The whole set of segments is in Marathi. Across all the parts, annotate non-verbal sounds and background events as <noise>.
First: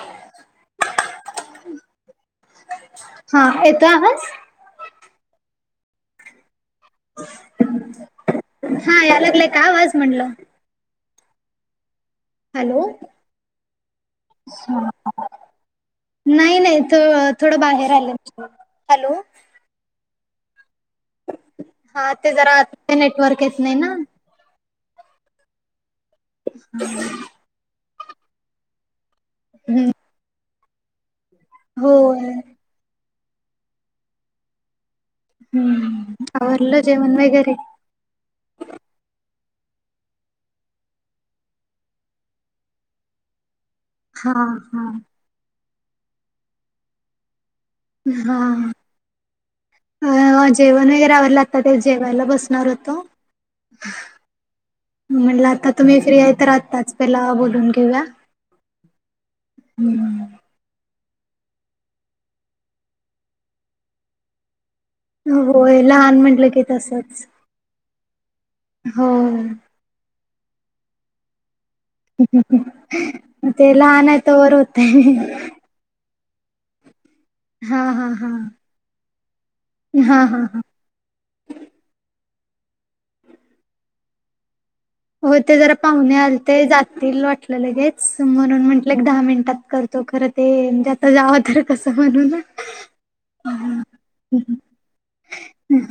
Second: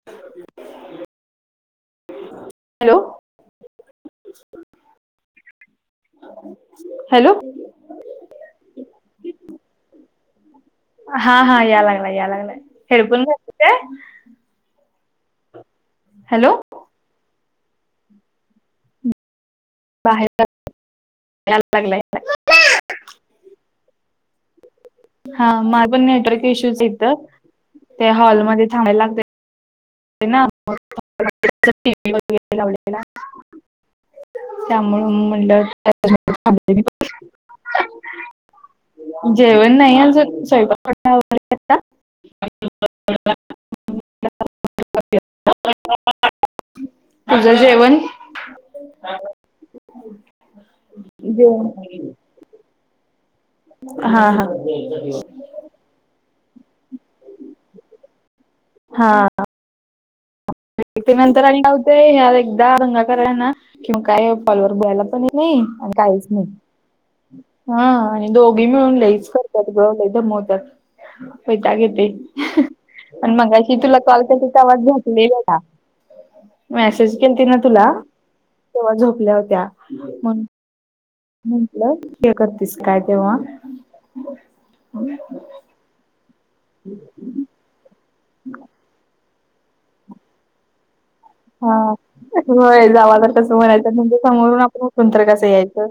<inaudible> हॅलो हां येतो आवाज? हॅलो. हां याय लागलाय का आवाज म्हणल? हा हा या लागला या लागला हॅलो हेडफोन घातलीत काय? हॅलो नाही नाही तू अ - थोडं बाहेर आल्या हॅलो. बाहेर आ हा ते जरा ते नेटवर्क येत नाही ना. हा मला पण नेटवर्क इशू येत त्या हॉलमध्ये थांबायला लाग हम्म <unintelligible> होय त्यामुळं हम्म म्हणलं आवरलं जेवण वगैरे <unintelligible> जेवण नाही स्वयंपाक <unintelligible> हा हा <unintelligible> तुझं जेवण? हा अ जेवण वगैरे आवर आता ते जेवण जेवायला बसणार हो तो हा हा म्हटलं आता तुम्ही फ्री आहे तर आताच तेला बोलवून घ्यायचं. हा हम् ते नंतर अ लावते होते ह एकदा रंगा कय ना किंवा काय पॉलवर बोयला <unintelligible> पण नाही होय काही लहान नाही म्हटलं की तसच आणि दोघी मिळून हो लेच करत्यात. अगं ले दमवत्यात वैताग येतो. ए ते मगाशी तुला लहान आहे कॉल तोवर कसा आवाज होतय घातलेला होता. मेसेज केलती ना हा तुला हा हा तेव्हा झोपल्या होत्या हा म्हण हा हा म्हंटलं ते करतेस काय तेव्हा हो ते जरा पाहुणे आलते जातील वाटलं लगेच म्हणून म्हंटलं दहा मिनिटात कर तो खरं ते द जावं तर हा कसं म्हणूना होय जावा तर कसं म्हणायचं म्हणजे समोरून आपण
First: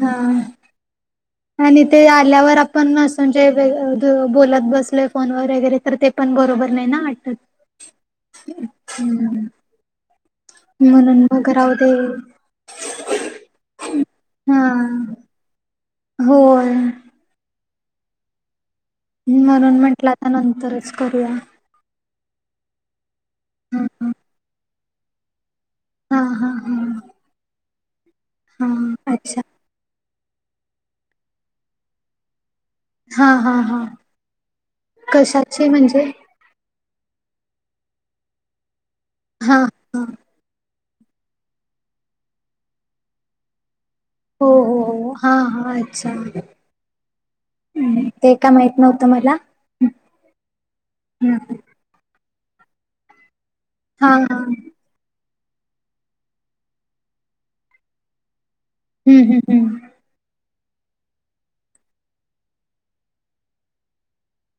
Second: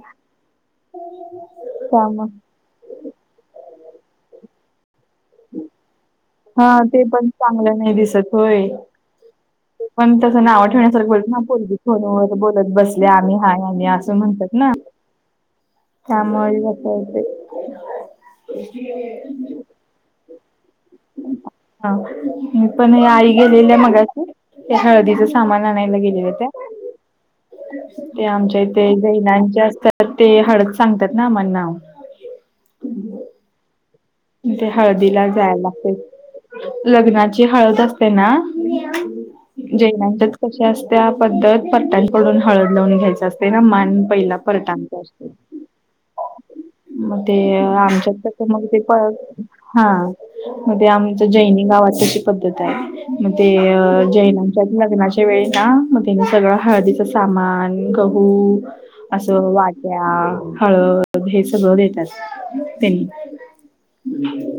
हा हो <unintelligible> आणि ते आल्यावर आपण असं म्हणजे बोलत बसलोय फोनवर वगैरे तर ते पण बरोबर हा नाही ना ते पण चांगलं वाटत. ते पण तसं नाव ठेवण्यासारखं म्हणून बोलत ना मग राहू पोरगी दे फोनवर बोलत बसले आम्ही हा आम्ही असं म्हणतात ना. ह त्यामुळे असं होतंय. म्हणून म्हंटलं आता नंतरच करूया. हा मी पण आई गेलेल्या हा मगाशी ते हळदीचच आम्हाला नाही हा गेल्या होत्या हा हा ते आमच्या इथे हा. अच्छा जैनाच्या तर ते हळद सांगतात ना आम्हाला हा हा हा ते हळदीला जायला कशाची लागते म्हणजे लग्नाची हळद असते ना हा हा जैनाच्यात कशी असते पद्धत पध्दत प हो पट हो अस हो हा हा अच्छा मग ते हम्म, आमच्या ते का माहित <unintelligible> नव्हतं मला हा मज आमच हम्म. जैनी गावातशी पद्धत आहे. मग ते हा हा जैनाच्यात लग्नाच्या वेळी ना मग त्यांनी सगळं हळदीच सामान, गहू हम्म हम्म असं हम्म वाट्या हळद हे सगळं देतात त्यांनी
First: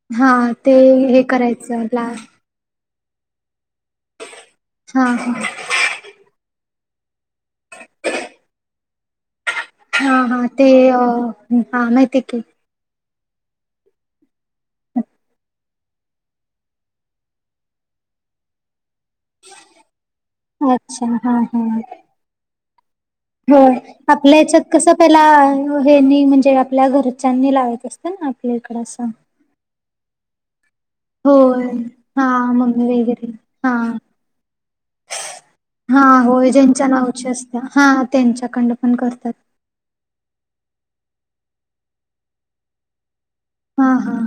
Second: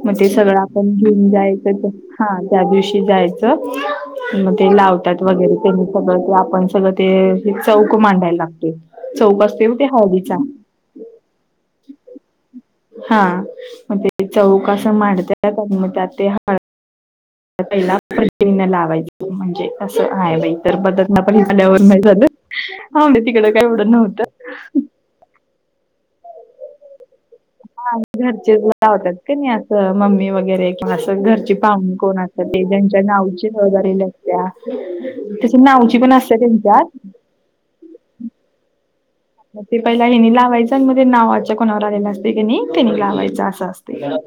मग ते हा सगळं आपण हे घेऊन करायचं जायचं ला हा. त्या दिवशी जायचं मग ते हा लावतात हा वगैरे त्यांनी सगळं ते आपण सगळं ते चौक मांडायला लागते चौक असते हा हा ते अ हा माहितीय की. हा मग ते चौक अस मांडत म आ ते ह पन लावायचं म्हणजे कसं आहे बा तर अच्छा बदत ना हा पहि हा आल्यावर नाही झालं. हा वतिक- हो आपल्या हच्यात कसं पहिला हेनी म्हणजे आपल्या घरच्यांनी लाव हा अस ना आपल्या घरचेच इकडं असां- लावतात नाही असं मम्मी वगैरे <unintelligible> असं घरची होय पाहुणी कोण हा असत ते मम्मी जच्या वगैरे नावची हह हा झालेल्या असत्या <unintelligible> तस नावची हा पण असते होय ज्यांच्या त्यांच्यात <unintelligible> नावची असत्या हा त्यांच्याकड पण करतात <unintelligible> ते पहिला हेिनी लावायचं आणि मध्ये ते नावाच्या कोणावर आलेलं असते की तेनी लावायचं असं हा हा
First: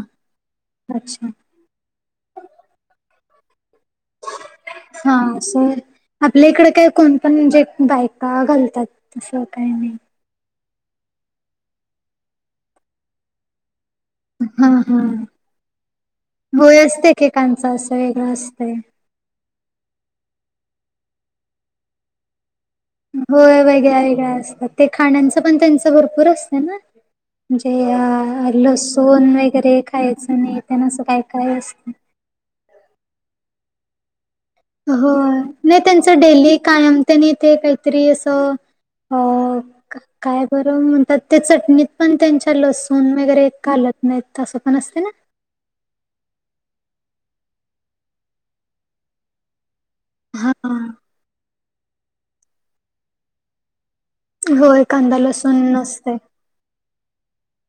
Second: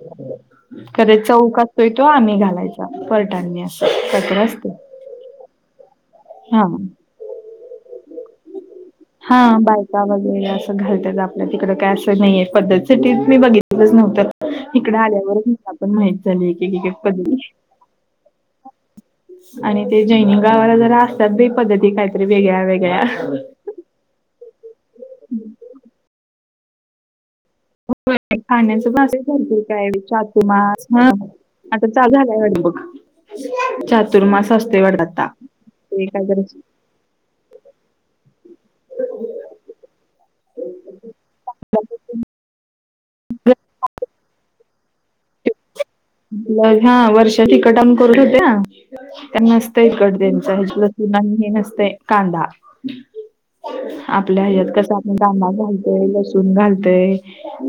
<unintelligible> अच्छा चौ <unintelligible> तो आम्ही घालायचा पलटांनी असं त्या्रस <unintelligible> हा सर आपल्या इकडे हा. काय कोण पण म्ह जे बायका घालतात <unintelligible> हा काही नाही बायका ब <unintelligible> असं घालतात आपल्या तिकड काय असं नाहीये पद्धतीसाठी मी बघितलंच हा नव्हत इकड हा आल्यावरच मला पण माहित झालं होय एक असते पद्धती एकेकांच असं वेगळं असतंय आणि ते जैनिक गावाला जरा असतात पद्धती काहीतरी वेगळ्या वेगळ्या <unintelligible> होय वेगळ्या वेगळ्या असतात ते खाण्याचं पण त्यांच भरपूर असत ना <unintelligible> म्हणजे होय, अ खाण्याचं पण असेल लसूण भरपूर वगैरे काय खायचं नाही त्यांना चातुर्मास अस हा काय <unintelligible> आता झालाय वाड बघ चातुर्मास असतो <unintelligible> हो नाही त्यांचं डेली काय <unintelligible> त्यांनी ते काहीतरी असं अ <unintelligible> काय बरो म्हणतात त्या चटणीत पण त्यांच्या लसूण <unintelligible> वगैरे घालत नाही तं पण असते ना <unintelligible> हा वर्षा तिकट आम करत होत्या त्यांना <unintelligible> कडद्यांचा ह हा त नाही हे नसत कांदा <unintelligible> आपल्या ह्यात होय कस आपण कांदा लसूण घालतय नसतय. लसूण घालतय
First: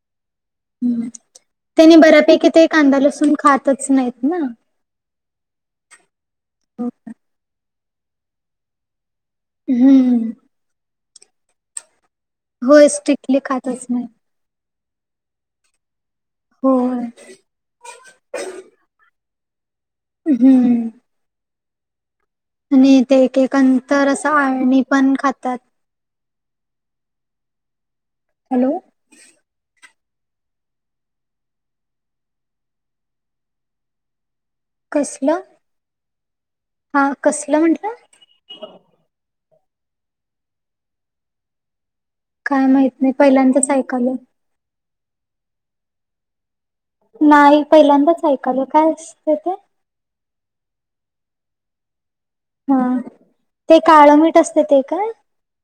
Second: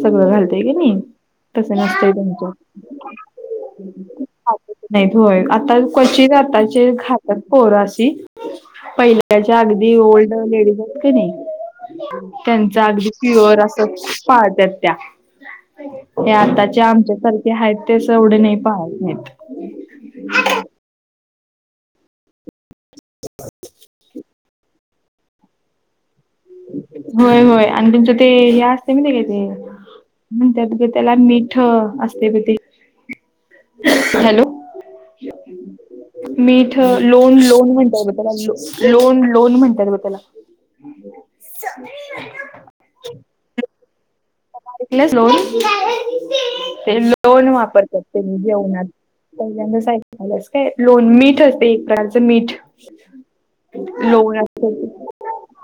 सगळं घालत <unintelligible> तस त्यांनी नसतय बऱ्यापैकी तुमच ते कांदा लसूण खातच नाहीत ना. <unintelligible> नाही होय आता क्वचित आताचे घ <unintelligible> तर पोरासी पहिल्याच्या अगदी हम्म ओल्ड लेडीज <unintelligible> नाही त्यांच होय अगदी स्ट्रिक्टली प्युअर अस खातच नाही <unintelligible> पाळतात त्या हे आताच्या होय. आमच्यासारख्या आहेत <unintelligible> तेस एवढे नाही पाह नाहीत <unintelligible> हम्म <unintelligible> आणि ते एकंतर असं आळणी पण खातात <unintelligible> होय होय आणि तुमचं ते या हॅलो <unintelligible> म का ते म्ह त्या त्याला मिीठ असते ते <unintelligible> हॅलो <unintelligible> कसलं <unintelligible> मीठ हा लोन कसलं लोन म्हंटलं म्हणतय ब त्याला लोन लोन म्हणतय म त्याला <unintelligible> च <unintelligible> काय माहित नाही पहिल्यांदाच ऐकाल <unintelligible> कला लोन <unintelligible> ते लोन नाही वापर पहिल्यांदाच करते मी ऐकालोय जेवणात काय असतं ते? पहिल्यांदा सा <unintelligible> मस काय लोन मीठ असते एक प्रा <unintelligible> मीठ हा ते काळं लो मीठ असतं ते असत काय? <unintelligible>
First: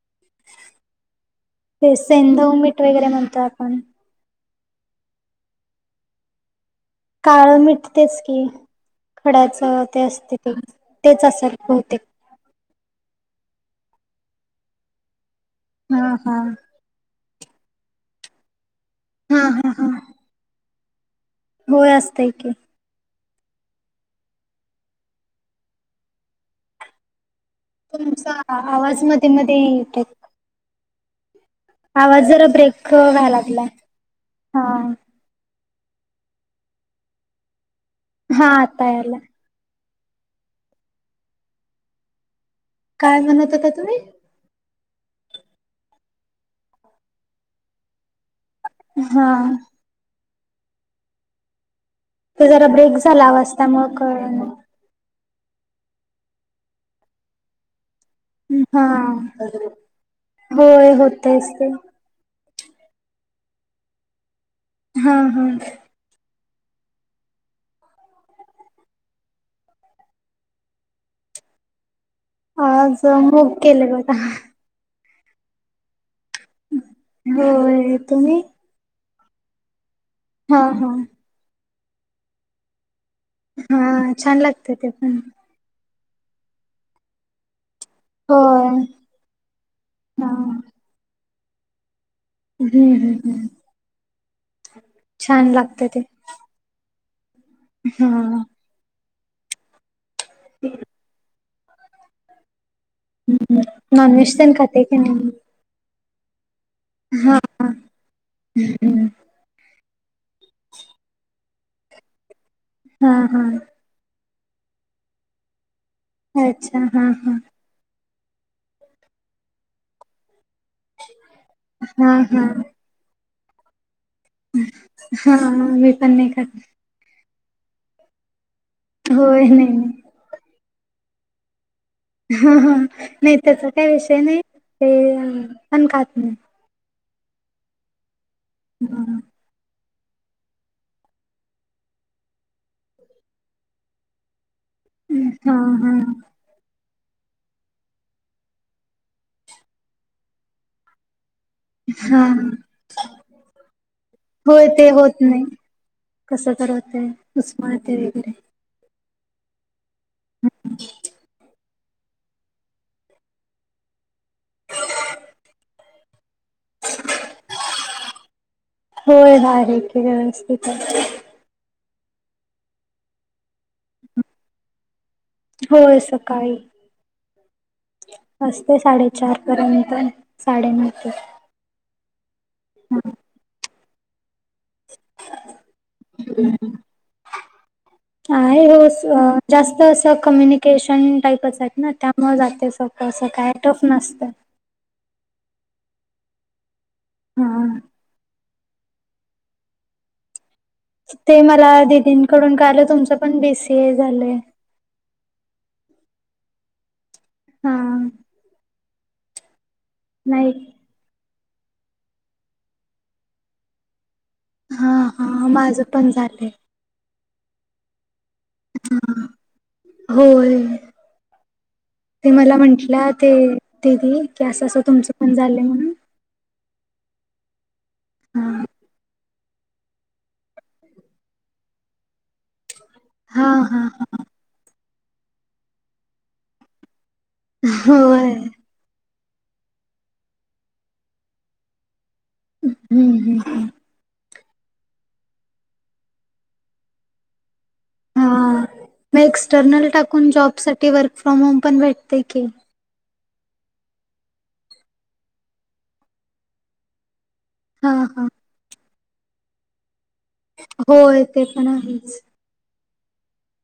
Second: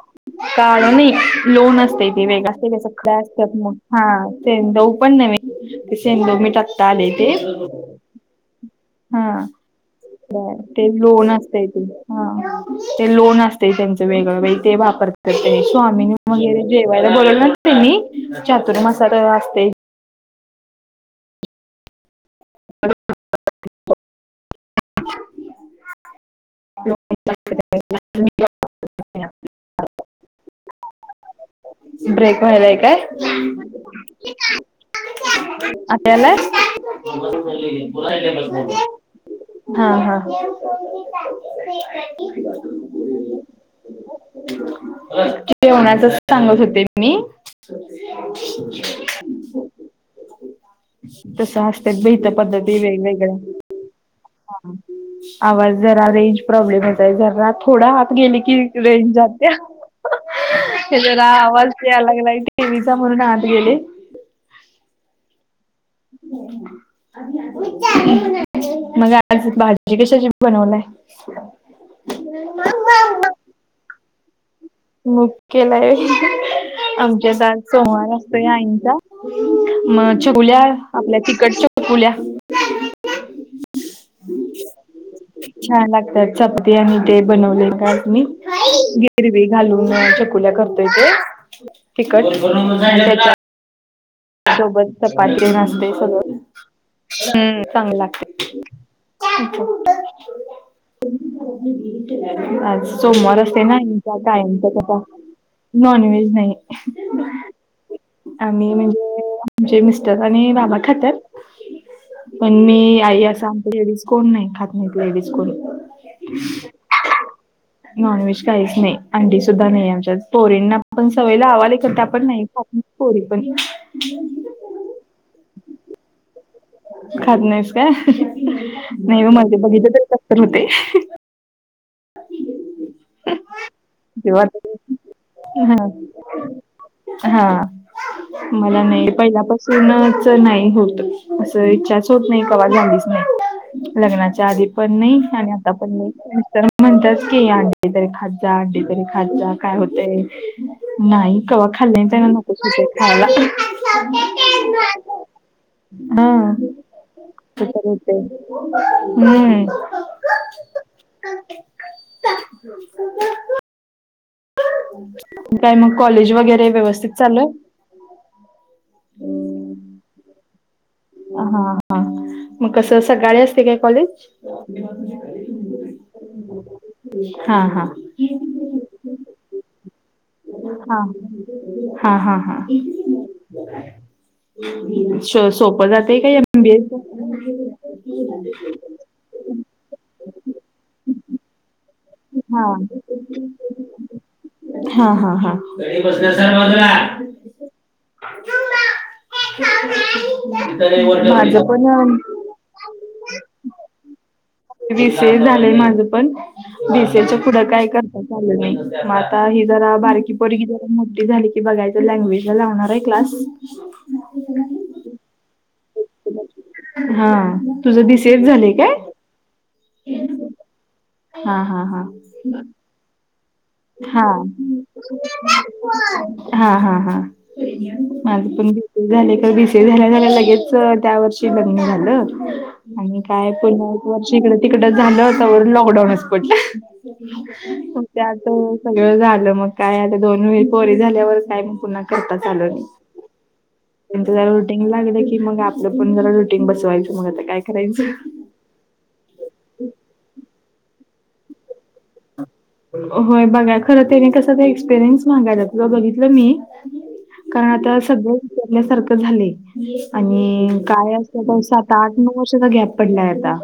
काळ नाही लोन असतेय ते वेग सेंधव असते का मीठ वगैरे सगळ्या म्हणतो असत <unintelligible> आपण. हा सेड पण न ते सेंद मी टाक <unintelligible> ले ते काळं मीठ तेच की <unintelligible> हा खडाचं ते असते ब ते तेच लोन असेल असतय त बहुतेक हा <unintelligible> ते लोन असते त्यांच वेग ते वापरत त्यां स्वामीिनी हा हा वगैरे <unintelligible> जेवायला बो न म चातुर् मसा हा असते हा <unintelligible> हा होय असतय की <unintelligible> <unintelligible> तुमचा आवाज मध्ये मध्ये य <unintelligible> ब्रेक जरा व्हालाय काय? व्हायला लागलाय हा आता यालाय? हा आता यायला हा, हा, काय म्हणत, होता तुम्ही? जेवणाचं च सांगत होते मी, हा, तस असत्यात बाई हित, ते जरा पद्धती ब्रेक झाला आवाज वेगवेगळ्या, त्यामुळं कळना आवाज जरा रेंज प्रॉब्लेमहोतंय, जरा थोडा आता गेले की, हा रेंज जात्या. होय ते जरा होतयच ते आवाज यायला लागलाय टीव्हीचा, म्हणून आता गेले. हा, हा, <unintelligible> मग, आज भाजी कशाची बनवलाय? आज मुग गेलंय बघा, मुग केलाय होय, आमच्यात आज होय सोमवार तुम्ही असतोया आईंचा. मग चकुल्या, हा हा आपल्या तिकट चकुल्या हा, छान लागतंयते पण. छान लागतात चपाती, आणि ते बनवलेतआज मी, होय गिरवी छकुल्या हा करतोय ते हम्म हम्म तिखट, हम्म सोबत, चपाती छान तेन लागत असत्य ते सगळं हम चागलं हा लागतय. <unintelligible> <unintelligible> आज सोमवार असते ना, आई चा नॉनव्हेज तेन कायचा च खाते की आता, नाही नॉनव्हेज नाही, हा आम्ही हम्म. म्हणजे म्हणजे, मिस्टर आणि बाबा खत्यात, पण मी हा आई असं हा आमच्या लेडीज कोण नाही खात नाहीत लेडीज कोण. अच्छा हा, हा, नॉनव्हेज काहीच नाही, अंडी सुद्धा नाही आमच्यात पोरींना आपण सवय लावालोय, खरं त्या हा पण हा नाहीखात पोरी पण. हा, मी पण नाही खात. खात नाहीस काय, नाही मला होय ते नाही बघिततर नाही कसं तर होतेय. ह, ह, नाही त्याचा काही विषय नाही, तेव्हा ते पण हा खात नाही. हा, मला नाही पहिल्यापासून पूर्णच नाही होत असं इच्छाच होत नाही, कवा झालीच नाही. लग्नाच्या आधी पण नाही, आणि हा आता पण हा नाही. म्हणताात की, अंडी तरी खात जा, अंडी तरी खाज जा, काय होतंय. नाही, कवा खाल्ल्या त्यांना हा नकोच होतंय खायला. होय ते होत नाही हा, कसं तर होतय उस्मळते हम्म हम्, <unintelligible> काय मग, कॉलेज वगैरे, व्यस्थित चालू आहे. होय आहे कि व्यवस्थित आहे. हा, हा मग कस सकाळी असत्य काय कॉलेज? होय, सकाळी. हा, हा, असत्य साडेचार पर्यंत, साडेनऊ हा ते. हा, हा, हा, श- सोपं जाते का? ऐ बी ये आहे हो असं जास्त अस कम्युनिकेशन टाईपच आहेत ना. त्या मग हा जाते सळं असं काय टफ नसतं. हा हा हा. हा माझं पण ून कालं तुमचं पण बीसीए झालं. विी सी झालंय माझ पण बसच्या पुढं हा काय करता आचालं नाही. म आता ही जरा बारकी नाही पकी मोठी झाली की बघायच लँग्वेज ला लावणार आहे क्लास हा हा माझं पण झालंय. हा तुझं बी सी ऐ झाले काय. होय. हा हा हा ते मला म्हटलं ते हा. दिदी की असं असं तुमचं पण झालंय म्हणून हा हा हा माझ हा पण बी झाले बी सी झा झा लगेच त्या वर्षी बघ झालं आणि हा काय हा पुन्हा हा. एक व ड तिकड झालं लॉकडाऊनच पटलं. होय सगळं झालं मग काय आता दोन वेळी पोरी झाल्यावर काय म पुन्हा करतात. चाल. हम्म हम्म हम्म. त्यांचं जरा रुटीन लागलं की मग आपलं पण जरा रुटीन बसवायचं मग आता काय करायचं. ह म एक्सटर्नल टाकून जॉब साठी वर्क फ्रॉम होम पण भेटते की होय बघा खर त्याने कस एक्सपिरियन्स मागायला आप बघितलं मी कारण हा आता हा सगळं विचारल्यासारखं झाले. आणि काय होय असत ते तर पण सात आठ आहेच नऊ वर्षाचा गॅप पडलाय आता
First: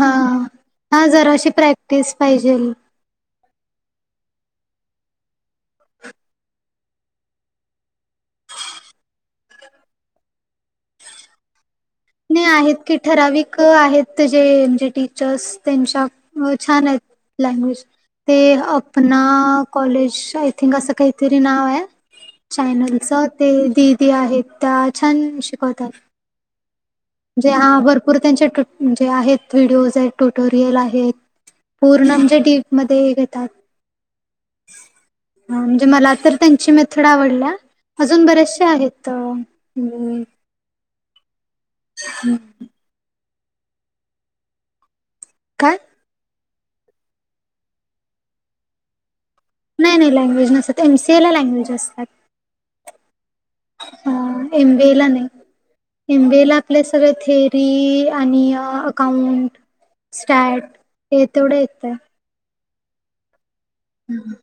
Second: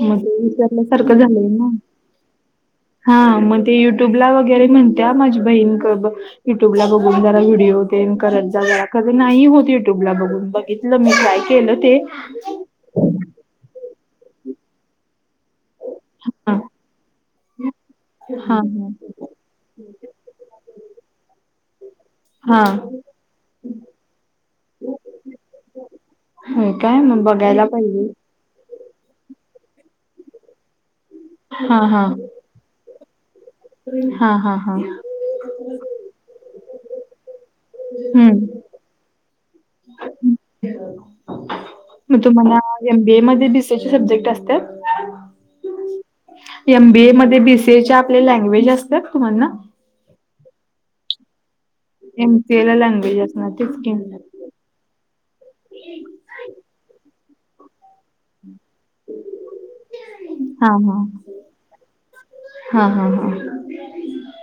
म्हजे विचारल्यासारखं झालंय ना. तेच पाहिजे. हा मग ते युट्यूबला वगैरे म्हणते माझी बहीण युट्यूब ला बघून जरा व्हिडिओ देन करत जा जरा कधी नाही होत युट्यूबला बघून बघितलं. ल मलाय केलं ते नाही आहेत की ठराविक आहेत जे जे टीचर्स त्यांच्या हो हा छान आहे लँग्वेज ते हा आपना कॉलेज आय थिंक असं काहीतरी नाव आहे. हा चॅनलच ते दिदी आहेत त्या छान शिकवतात. हो काय म्हण. जे हा भरपूर त्यांचे जे आहेत व्हिडिओज आहेत ट्युटोरियल आहेत. हा हा पूर्णमच्या डीप मध्ये घेतात. हा हा हा ह म्हणजे मला तर त्यांची मेथड आवडल्या अजून हम्म बरेचसे आहेत ह्. मग तुम्हाला एमबीए मध्ये बीसी चे सब्जेक्ट असते. काय. एमबीए मध्ये बी सी ए चे आपले लँग्वेज असतात तुम्हाला नाही नाही लँग्वेज नसत एम सीए ला लँग्वेज असतात. एमसीए ला लँग्वेजे अस ना तेचकम एमबी ए ला नाही एमबी ए ला आपल्या सगळ थेअरी आणि अकाउंट स्टॅट हा हा हे तेवढं येतंय. हा हा हा हम्म.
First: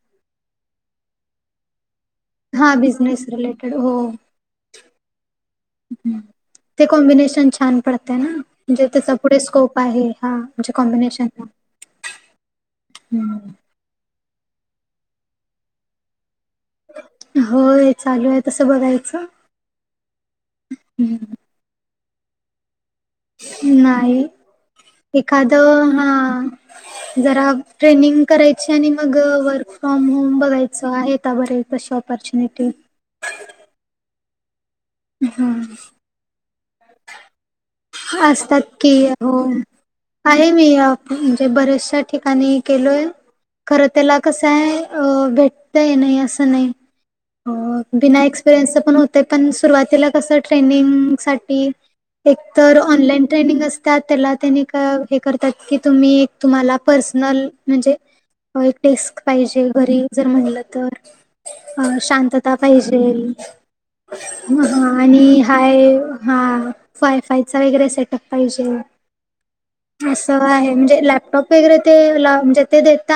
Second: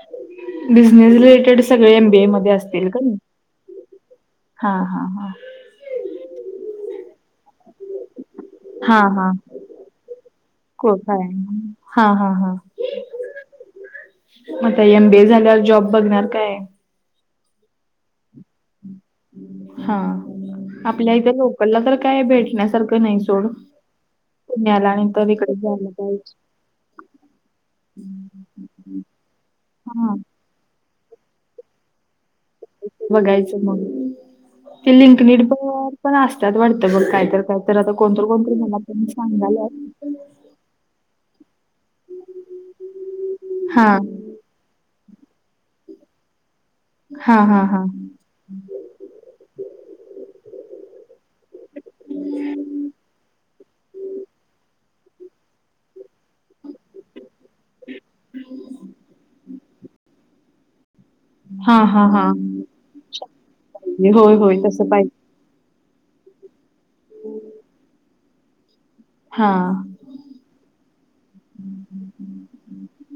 बिझनेस रिलेटेड सगळे एमबीए मध्ये हा असतील का? बिझनेस रिलेटेड हा हा हा ह ते कॉम्बिनेशन छान पडते ना म्हणजे हा त्याचा हा पुढे स्कोप आहे. हा म्हणजे को काय कॉम्बिनेशन. हा हा हा हम्म. आता एमबीए झाल्यावर जॉब बघणार काय? होय चालू आहे तस बघायचं. हम्म. ला तर काय भेटण्यासारखं नाही. सोड नाही. पुण्याला आणि तर इकडे एखादं जायला हा पाहिजे जरा ट्रेनिंग करायची आणि मग वर्क फ्रॉम हा होम बघा च आहे आता बरे कशी ऑपॉर्च्युनिटी. बघायचं मग ते लिंक निड प हा पण असत्यात वाटतं बग काय तर काय तर कोणतर कोणतर असतात मला की पण हो. सांगाल्यात आहे मी. म्हणजे बऱ्याचशा ठिकाणी केलोय. खरं हा त्याला कस आहे? भेटत नाही अस नाही हा अ हा हा बीना एक्स अस पण होते पण सुरुवातीला कस ट्रेनिंग साठी एक तर ऑनलाईन ट्रेनिंग असतात. त्याला त्यांनी क हे करतात की तुम्ही एक तुम्हाला पर्सनल म्हणजे एक डेस्क पाहिजे घरी जर म्हणलं तर हा अ हा हा शांतता पाहिजे होय होय तसं पाहिजे आणि हाय हा. वायफायचा वगैरे सेटअप पाहिजे. हा. असं आहे म्हणजे लॅपटॉप वगैरे ते म्हणजे ते देतात.